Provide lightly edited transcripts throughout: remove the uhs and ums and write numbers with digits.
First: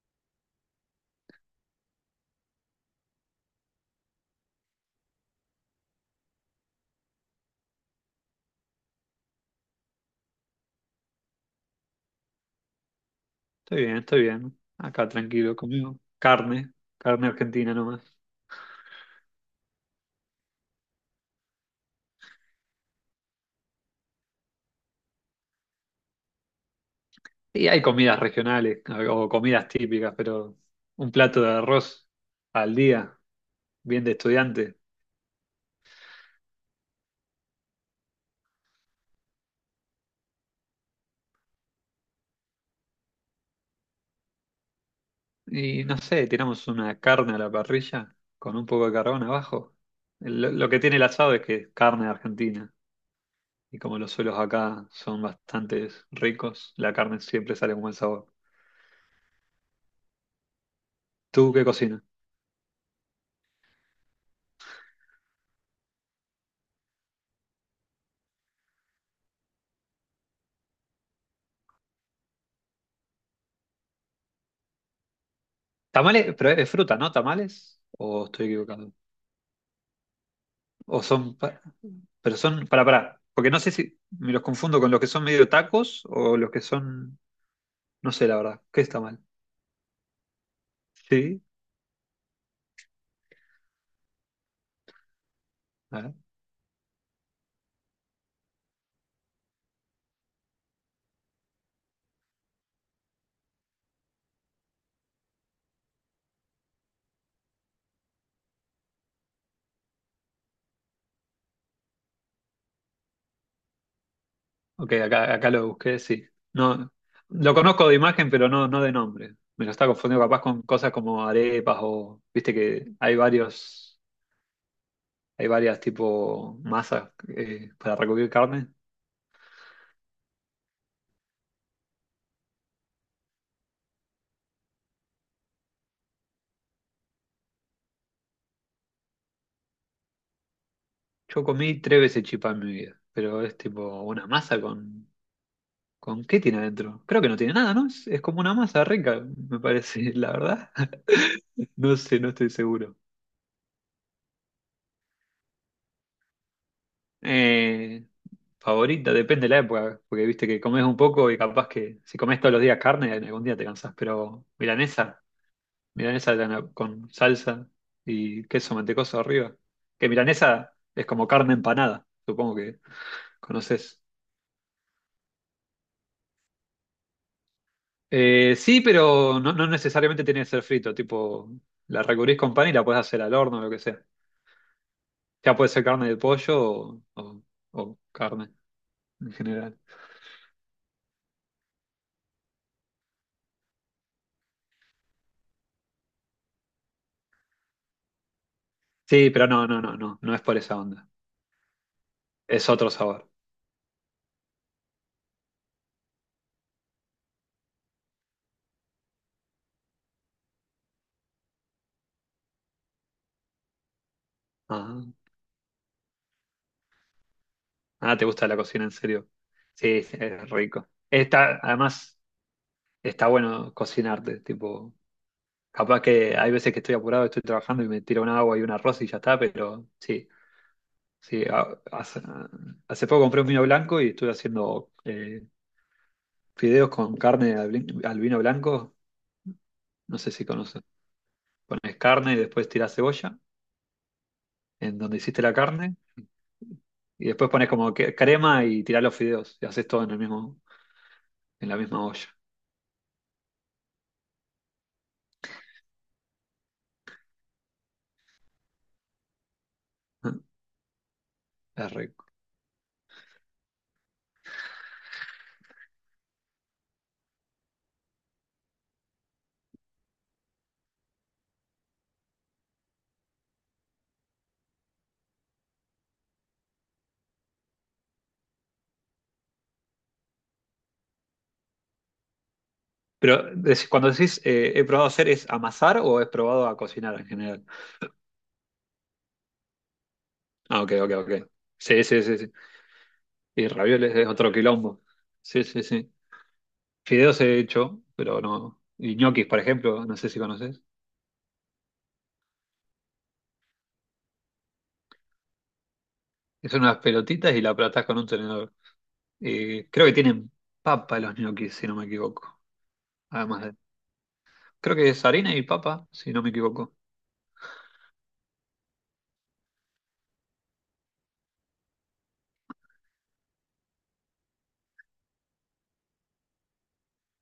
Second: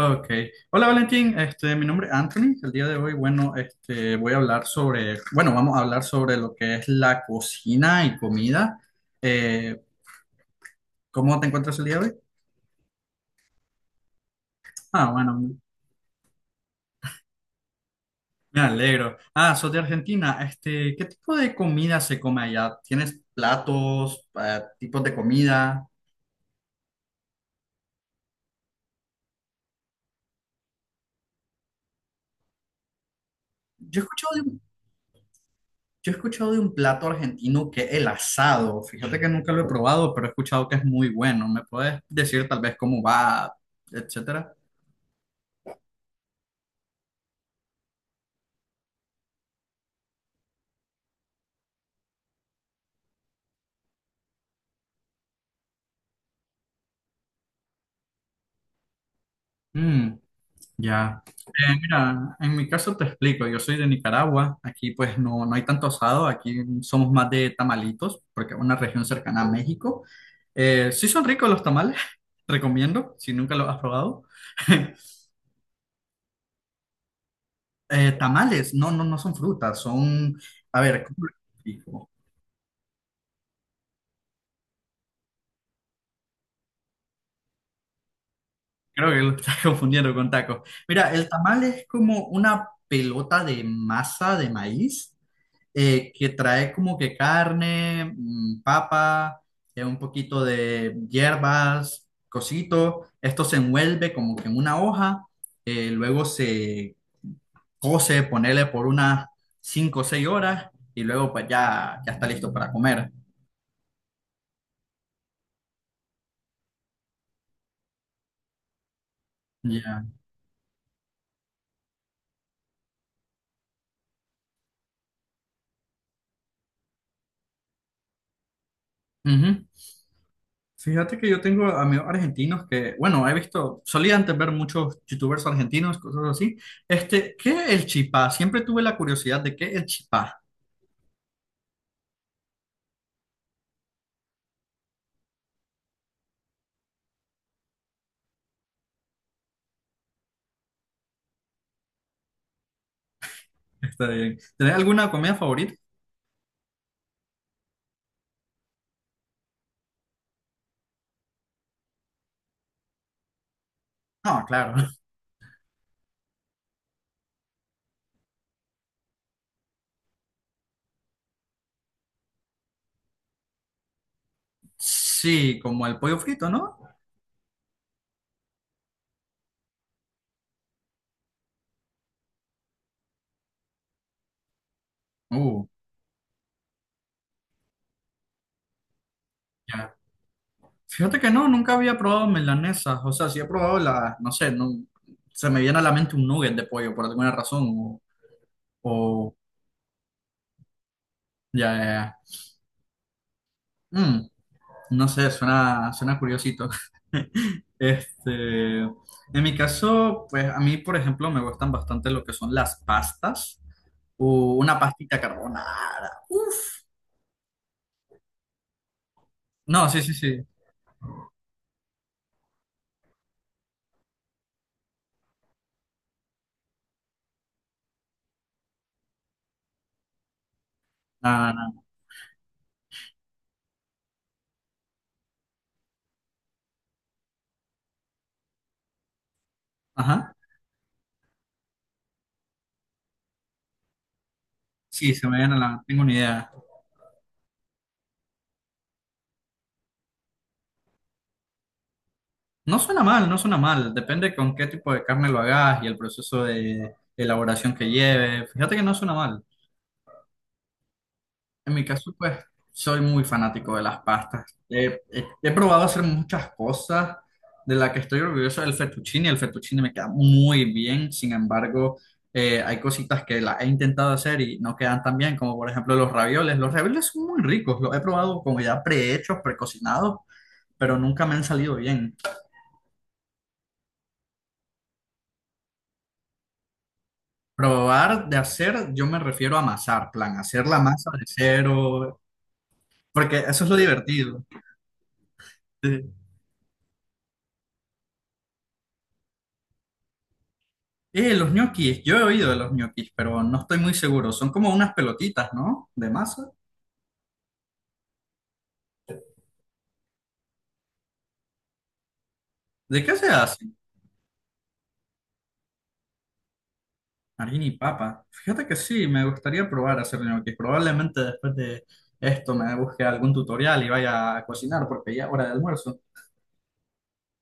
Ok. Hola Valentín, mi nombre es Anthony. El día de hoy, bueno, voy a hablar sobre, bueno, vamos a hablar sobre lo que es la cocina y comida. Eh, ¿cómo te encuentras el día de hoy? Estoy bien, estoy bien. Acá Ah, tranquilo, bueno, comiendo carne, carne argentina nomás. me alegro. Ah, sos de Argentina. ¿Qué tipo de comida se come allá? ¿Tienes platos, tipos de comida? Y hay comidas regionales o comidas típicas, pero un plato de arroz al día, Yo he bien de escuchado de un, estudiante. yo he escuchado de un plato argentino que es el asado. Fíjate que nunca lo he probado, pero he escuchado que es muy bueno. ¿Me puedes decir tal vez cómo va, etcétera? Y no sé, tiramos una carne a la parrilla con un poco de carbón abajo. Lo que tiene el asado es que es carne argentina. Y como los suelos acá son bastante ricos, la carne siempre sale con buen sabor. Mm, ya. ¿Tú qué Eh, cocinas? mira, en mi caso te explico, yo soy de Nicaragua, aquí pues no, no hay tanto asado, aquí somos más de tamalitos, porque es una región cercana a México. Sí son ricos los tamales, recomiendo, si nunca los has probado. Tamales, pero es fruta, ¿no? ¿Tamales? Eh, ¿O estoy tamales, no, equivocado? no, no son frutas, son, a ¿O ver, ¿cómo lo son...? explico? Pero son, porque no sé si me los confundo con los que son medio tacos o los que son, no sé la verdad, ¿qué está Creo que mal? lo estás confundiendo con tacos. Mira, el Sí, tamal es como una pelota de masa de maíz, a ver. que trae como que carne, papa, un poquito de hierbas, cosito. Esto se envuelve como que en una hoja, luego se cose, ponerle por unas 5 o 6 horas y luego pues ya está listo para comer. Ok, acá lo busqué, sí. No, lo conozco de imagen, pero no, no de nombre. Me lo está Ya. confundiendo capaz con cosas como arepas o, viste que hay varios, hay varias tipo masas para recubrir carne. Ujú. Fíjate que yo tengo amigos argentinos que, bueno, he visto, solía antes ver muchos youtubers argentinos, cosas así. ¿Qué es el chipá? Siempre tuve la curiosidad de qué es el chipá. Yo comí tres veces chipá en mi vida, pero es tipo una masa con ¿con qué tiene adentro? Creo que no tiene nada, ¿no? Es como una masa rica, me parece, la verdad. No sé, no estoy seguro. Está bien. ¿Tenés alguna comida favorita? Eh, Favorita, depende de la época, porque viste que comes un poco y capaz que si comes todos los días carne, algún día te cansás, No, pero claro. milanesa, con salsa y queso mantecoso arriba. Que milanesa es como carne empanada, supongo que conoces. Sí, como el pollo frito, ¿no? Sí, pero no, no necesariamente tiene que ser frito, tipo, la recubrís con pan y la puedes hacer al horno o lo que sea. Ya Uh, puede ser carne de pollo o carne en general. ya. Fíjate que no, nunca había probado milanesas. O sea, sí he probado la, no sé, no, se me viene a la mente un nugget de pollo por alguna razón. Sí, o- pero no es por esa onda. ya, ya, Es otro sabor. ya. No sé, suena curiosito. En mi caso, pues a mí, por ejemplo, me gustan bastante lo que son las pastas, o una Ah, pastita carbonara. Uf. ah, ¿te gusta la cocina en serio? No, sí, Sí, sí, sí, sí. es rico. Está, además, está bueno cocinarte, tipo, capaz que hay veces que estoy apurado, estoy trabajando y me tiro un agua y un arroz y ya está, pero sí, sí. Ah, no. Hace, hace poco compré un vino blanco y estuve haciendo fideos con carne al vino blanco, no sé Ajá. si conoces. Pones carne y después tirás cebolla en Sí, donde se me hiciste la viene a la. carne Tengo una idea. y después pones crema y tirás los fideos y haces todo en el mismo, en la misma olla. No suena mal, no suena mal. Depende con qué tipo de carne lo hagas y el proceso de elaboración que lleve. Fíjate que no suena mal. En mi Es caso, rico. pues, soy muy fanático de las pastas. He, he probado hacer muchas cosas de las que estoy orgulloso del fettuccine. El fettuccine me queda muy bien. Sin embargo, hay cositas que las he intentado hacer y no quedan tan bien, como por ejemplo los ravioles. Los ravioles son muy ricos. Los he probado como ya prehechos, precocinados, pero nunca me han salido bien. Pero cuando decís he probado hacer, ¿es amasar o he probado a cocinar en general? Probar de hacer, yo me refiero a amasar, plan, hacer la Ah, Ah, ok, masa ok, de ok. Sí, cero, sí, sí, sí. porque eso Y es lo ravioles es divertido. otro quilombo. Sí, sí, Eh, sí. Fideos he hecho, pero no. Y ñoquis, por ejemplo, no sé si conoces. los ñoquis, yo he oído de los ñoquis, pero no estoy muy seguro. Son como unas pelotitas, ¿no? De masa. Que son unas pelotitas y la aplatás con un tenedor. Y creo que tienen papa los ñoquis, si no me equivoco. ¿De qué se Además hacen? de. Creo que es harina y papa, si no me equivoco. Harina y papa. Fíjate que sí, me gustaría probar a hacer ñoquis. Probablemente después de esto me busque algún tutorial y vaya a cocinar, porque ya es hora de almuerzo.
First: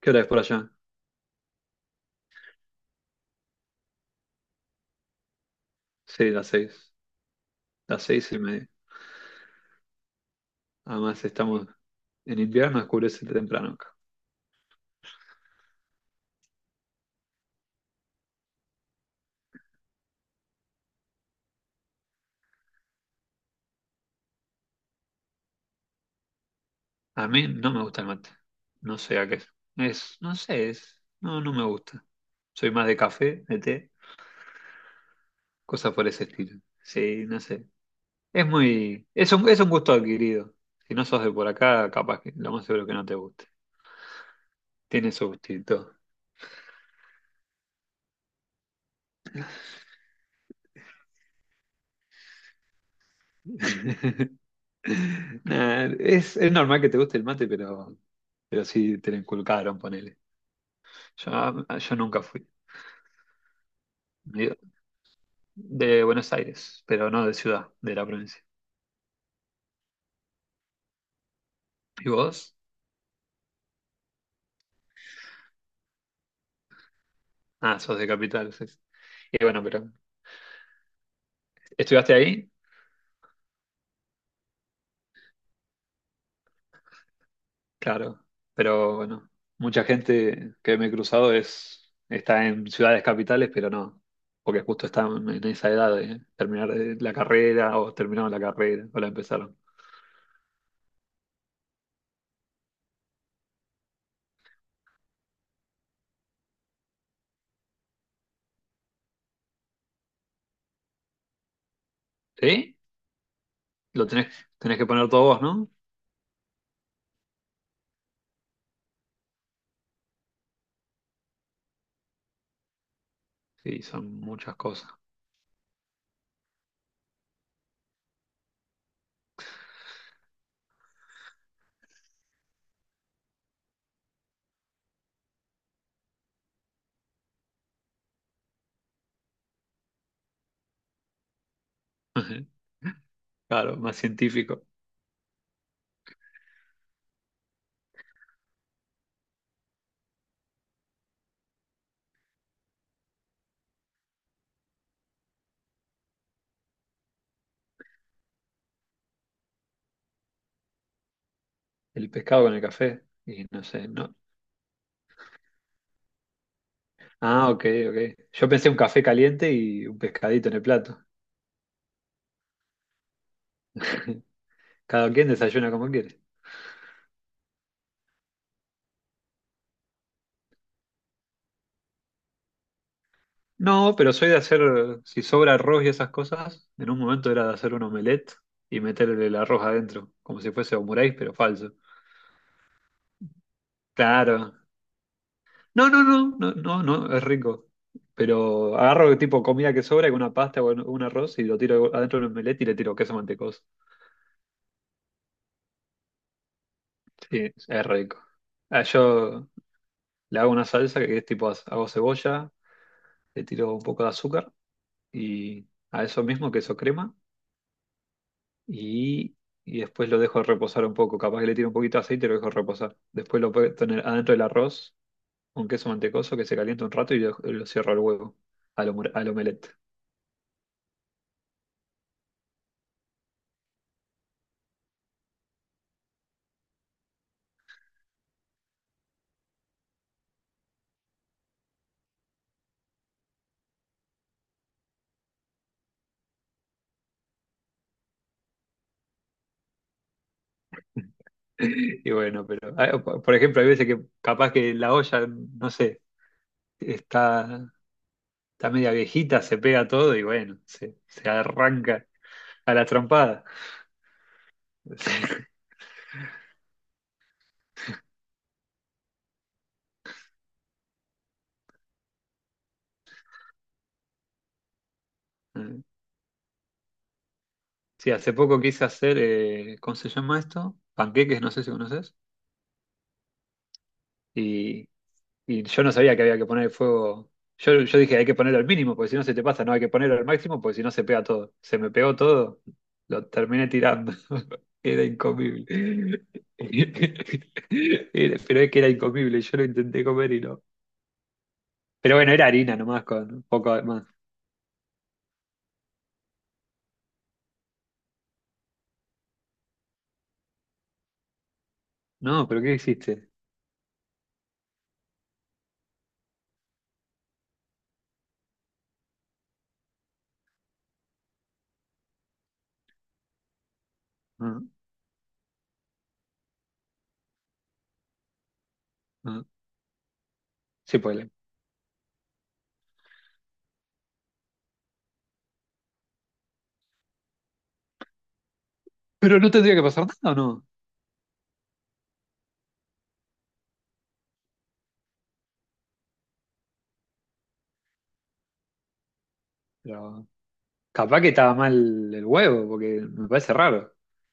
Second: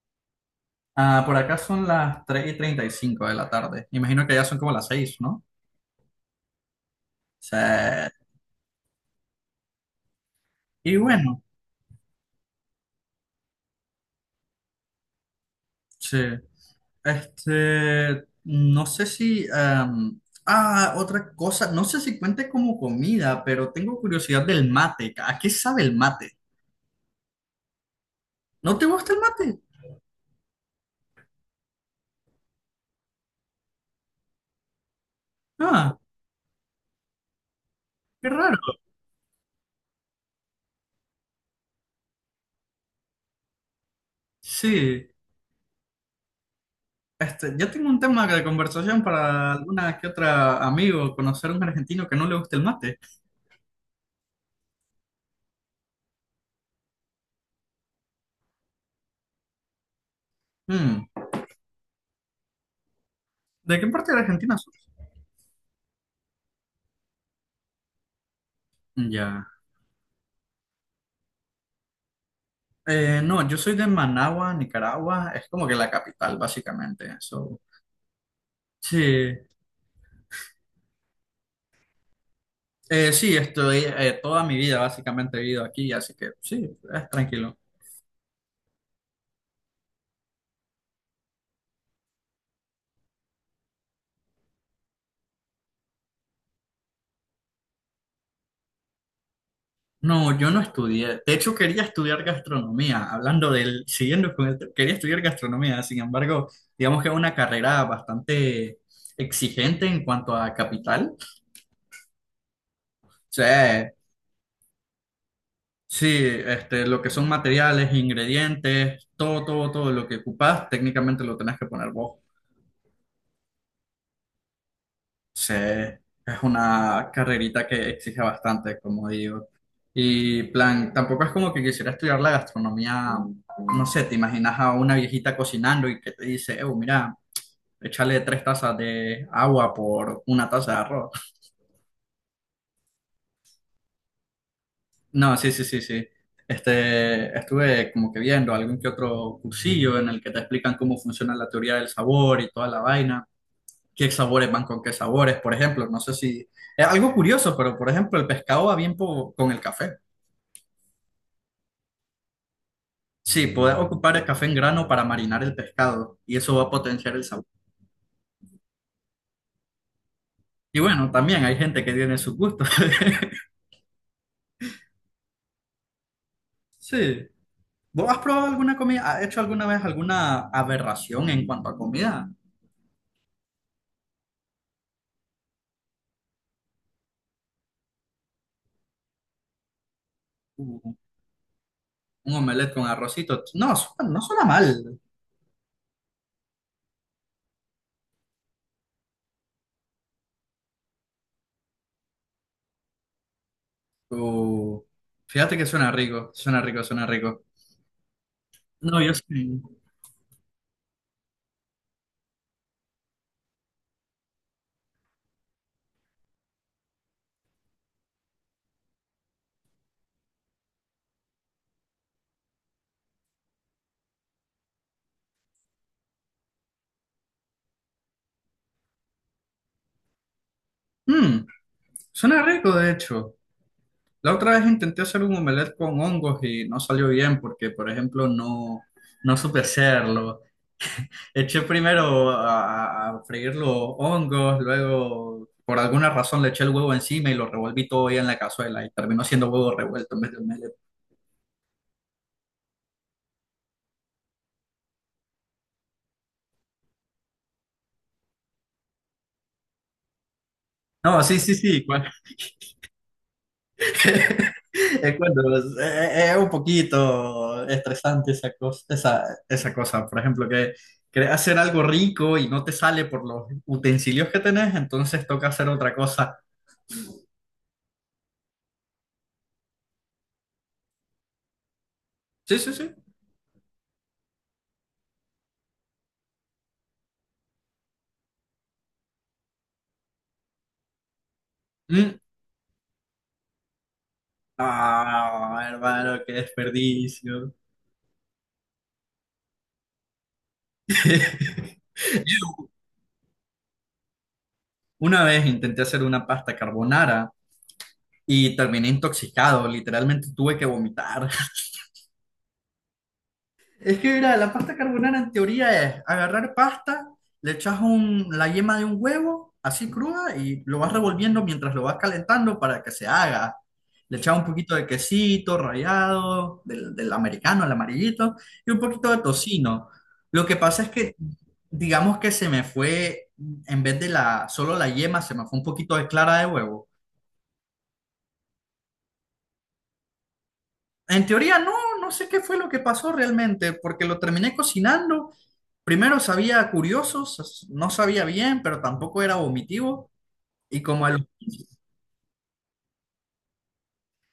¿Qué hora es por allá? Ah, por acá son las 3:35 de la tarde. Imagino que ya son como las 6, ¿no? Sí, las seis. Sí. Las seis y media. Y Además, bueno, estamos en invierno, oscurece temprano acá. sí. No sé si, otra cosa, no sé si cuente como comida, pero tengo curiosidad del mate. ¿A qué sabe el mate? A mí no me gusta el mate. ¿No te No gusta sé el a qué es. mate? No sé, es. No, no me gusta. Soy más de café, de té, cosas Ah, por ese estilo. Sí, no sé. qué Es raro. muy. Es un gusto adquirido. Si no sos de por acá, capaz que lo más seguro que no te guste. Sí, Tiene su gustito. Yo tengo un tema de conversación para alguna que otra amigo, conocer a un argentino que no le guste el mate. Nah, es normal que te guste el mate, pero sí te lo inculcaron, ponele. Hmm, Yo nunca fui. ¿De qué parte de Argentina Digo, sos? de Buenos Aires, pero no de ciudad, de la provincia. Ya. ¿Y vos? No, yo soy de Managua, Nicaragua. Es como que la capital, básicamente. So, Ah, sos de capital, sí. sí. Y bueno, pero ¿estudiaste ahí? Sí, estoy toda mi vida básicamente he vivido aquí, así que sí, es tranquilo. Claro, pero bueno, mucha gente que me he cruzado es, está en ciudades capitales, pero no, porque justo están en esa edad de terminar la carrera o terminaron la carrera o la empezaron. No, yo no estudié. De hecho, quería estudiar gastronomía, hablando del, siguiendo con el, quería estudiar gastronomía, sin embargo, digamos que es una carrera bastante exigente en cuanto a capital. O ¿Sí? sea, Lo tenés, tenés que poner todo vos, ¿no? sí, lo que son materiales, ingredientes, todo, todo, todo lo que ocupas, técnicamente lo tenés que poner vos. Sí, son muchas cosas. Sí, es una carrerita que exige bastante, como digo. Y plan, tampoco es como que quisiera estudiar la gastronomía, no sé, te imaginas a una viejita cocinando y que te dice, mira, échale 3 tazas de agua por 1 taza de arroz. Claro, más científico. No, sí, sí, sí, sí. Estuve como que viendo algún que otro cursillo en el que te explican cómo funciona la teoría del sabor y toda la vaina. Qué sabores van con qué sabores, por ejemplo. No sé si es algo curioso, pero por ejemplo, el pescado va bien con el café. El pescado con el café. Y Sí, no puedes sé, no, ocupar el café en grano para marinar el pescado y eso va a potenciar el sabor. ah, ok, ok. Yo pensé un café caliente y un pescadito en el Y plato. bueno, también hay gente que tiene sus gustos. Cada quien desayuna como quiere. Sí. ¿Vos has probado alguna comida? ¿Has hecho alguna vez alguna aberración en cuanto a comida? No, pero soy de hacer, si sobra arroz y esas cosas, en un momento era de hacer un omelette y meterle el arroz adentro, como si fuese Uh, omuráis, pero falso. un omelette con arrocito. No, no suena Claro. mal. No, es rico. Pero agarro tipo comida que sobra, una pasta o un arroz y lo tiro adentro de un omelette y le tiro queso mantecoso. Uh, fíjate que suena rico, suena rico, suena rico. Sí, es rico. Ah, No, yo yo sí. le hago una salsa que es tipo, hago cebolla, le tiro un poco de azúcar y a eso mismo, queso crema, y, y después lo dejo reposar un poco. Capaz que le tiro un poquito de aceite y lo dejo reposar. Después lo puedo tener adentro del arroz, un queso mantecoso que se calienta un rato y lo cierro al huevo, al omelette. Mm, suena rico, de hecho. La otra vez intenté hacer un omelette con hongos y no salió bien porque, por ejemplo, no, no supe hacerlo. Eché primero freír los hongos, luego por alguna razón le eché el huevo encima y lo revolví todo bien en la cazuela y terminó siendo huevo revuelto en vez de omelette. Y bueno, pero por ejemplo, hay veces que capaz que la olla, no sé, está, está media viejita, se pega todo y bueno, No, se sí, sí, sí. Arranca a la trompada. Es cuando es, es un poquito estresante esa cosa, esa cosa. Por ejemplo, que querés hacer algo rico y no te sale por los utensilios que tenés, entonces toca hacer otra cosa. Sí, hace poco quise hacer, ¿cómo se llama esto? Panqueques, no sé si conoces. Sí, sí, sí. Y, y yo no sabía que había que poner el fuego. Yo dije, hay que ponerlo al mínimo, porque si no se te pasa, no hay que ponerlo al máximo, porque si no se pega todo. Se me pegó Mm. todo, lo terminé tirando. Era Ah, hermano, incomible. qué desperdicio. Era- pero es que era incomible, yo lo intenté comer y no. Pero bueno, era harina nomás, con un poco de más. Una vez intenté hacer una pasta carbonara y terminé intoxicado, literalmente tuve que vomitar. No, pero ¿qué hiciste? Es que mira, la pasta carbonara en teoría es agarrar pasta, le echas la yema de un huevo así cruda y lo vas revolviendo mientras lo vas calentando para que se haga. Le echas un No, poquito de quesito rallado, del americano, el amarillito, y un poquito de no, tocino. Lo que pasa es sí que, puede. digamos que se me fue, en vez de la, solo la yema, se me fue un poquito de clara de huevo. Pero no tendría que pasar nada, ¿o no? En teoría no, no sé qué fue lo que pasó realmente, porque lo terminé cocinando. Primero sabía curioso, no sabía bien, pero tampoco era vomitivo. Pero Y como capaz al- que estaba mal el huevo, porque me parece raro.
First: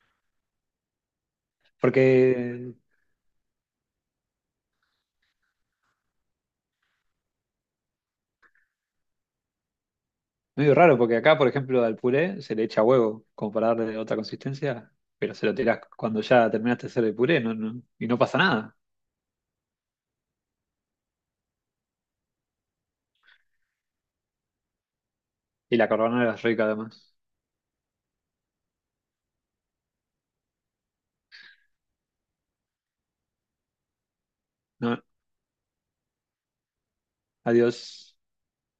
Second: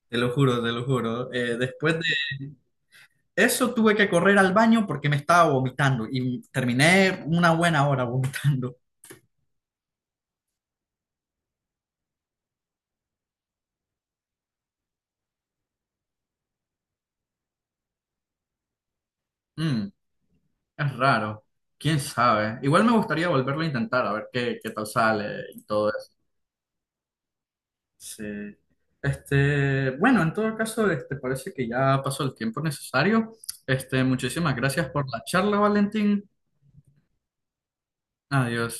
Te lo juro, te lo juro, después de Porque eso tuve que correr al baño porque me estaba vomitando y terminé una buena hora vomitando. medio raro, porque acá, por ejemplo, al puré se le echa huevo, como para darle otra consistencia, pero se lo tirás cuando ya terminaste de hacer el puré, no, no, y no pasa nada. Mm, es raro, quién sabe. Igual me gustaría volverlo a intentar, a ver qué tal sale y Y la todo. carbonara es rica además. Sí. Bueno, en todo caso, parece que ya pasó el tiempo necesario. Muchísimas gracias No, por la charla, Valentín. adiós. Adiós.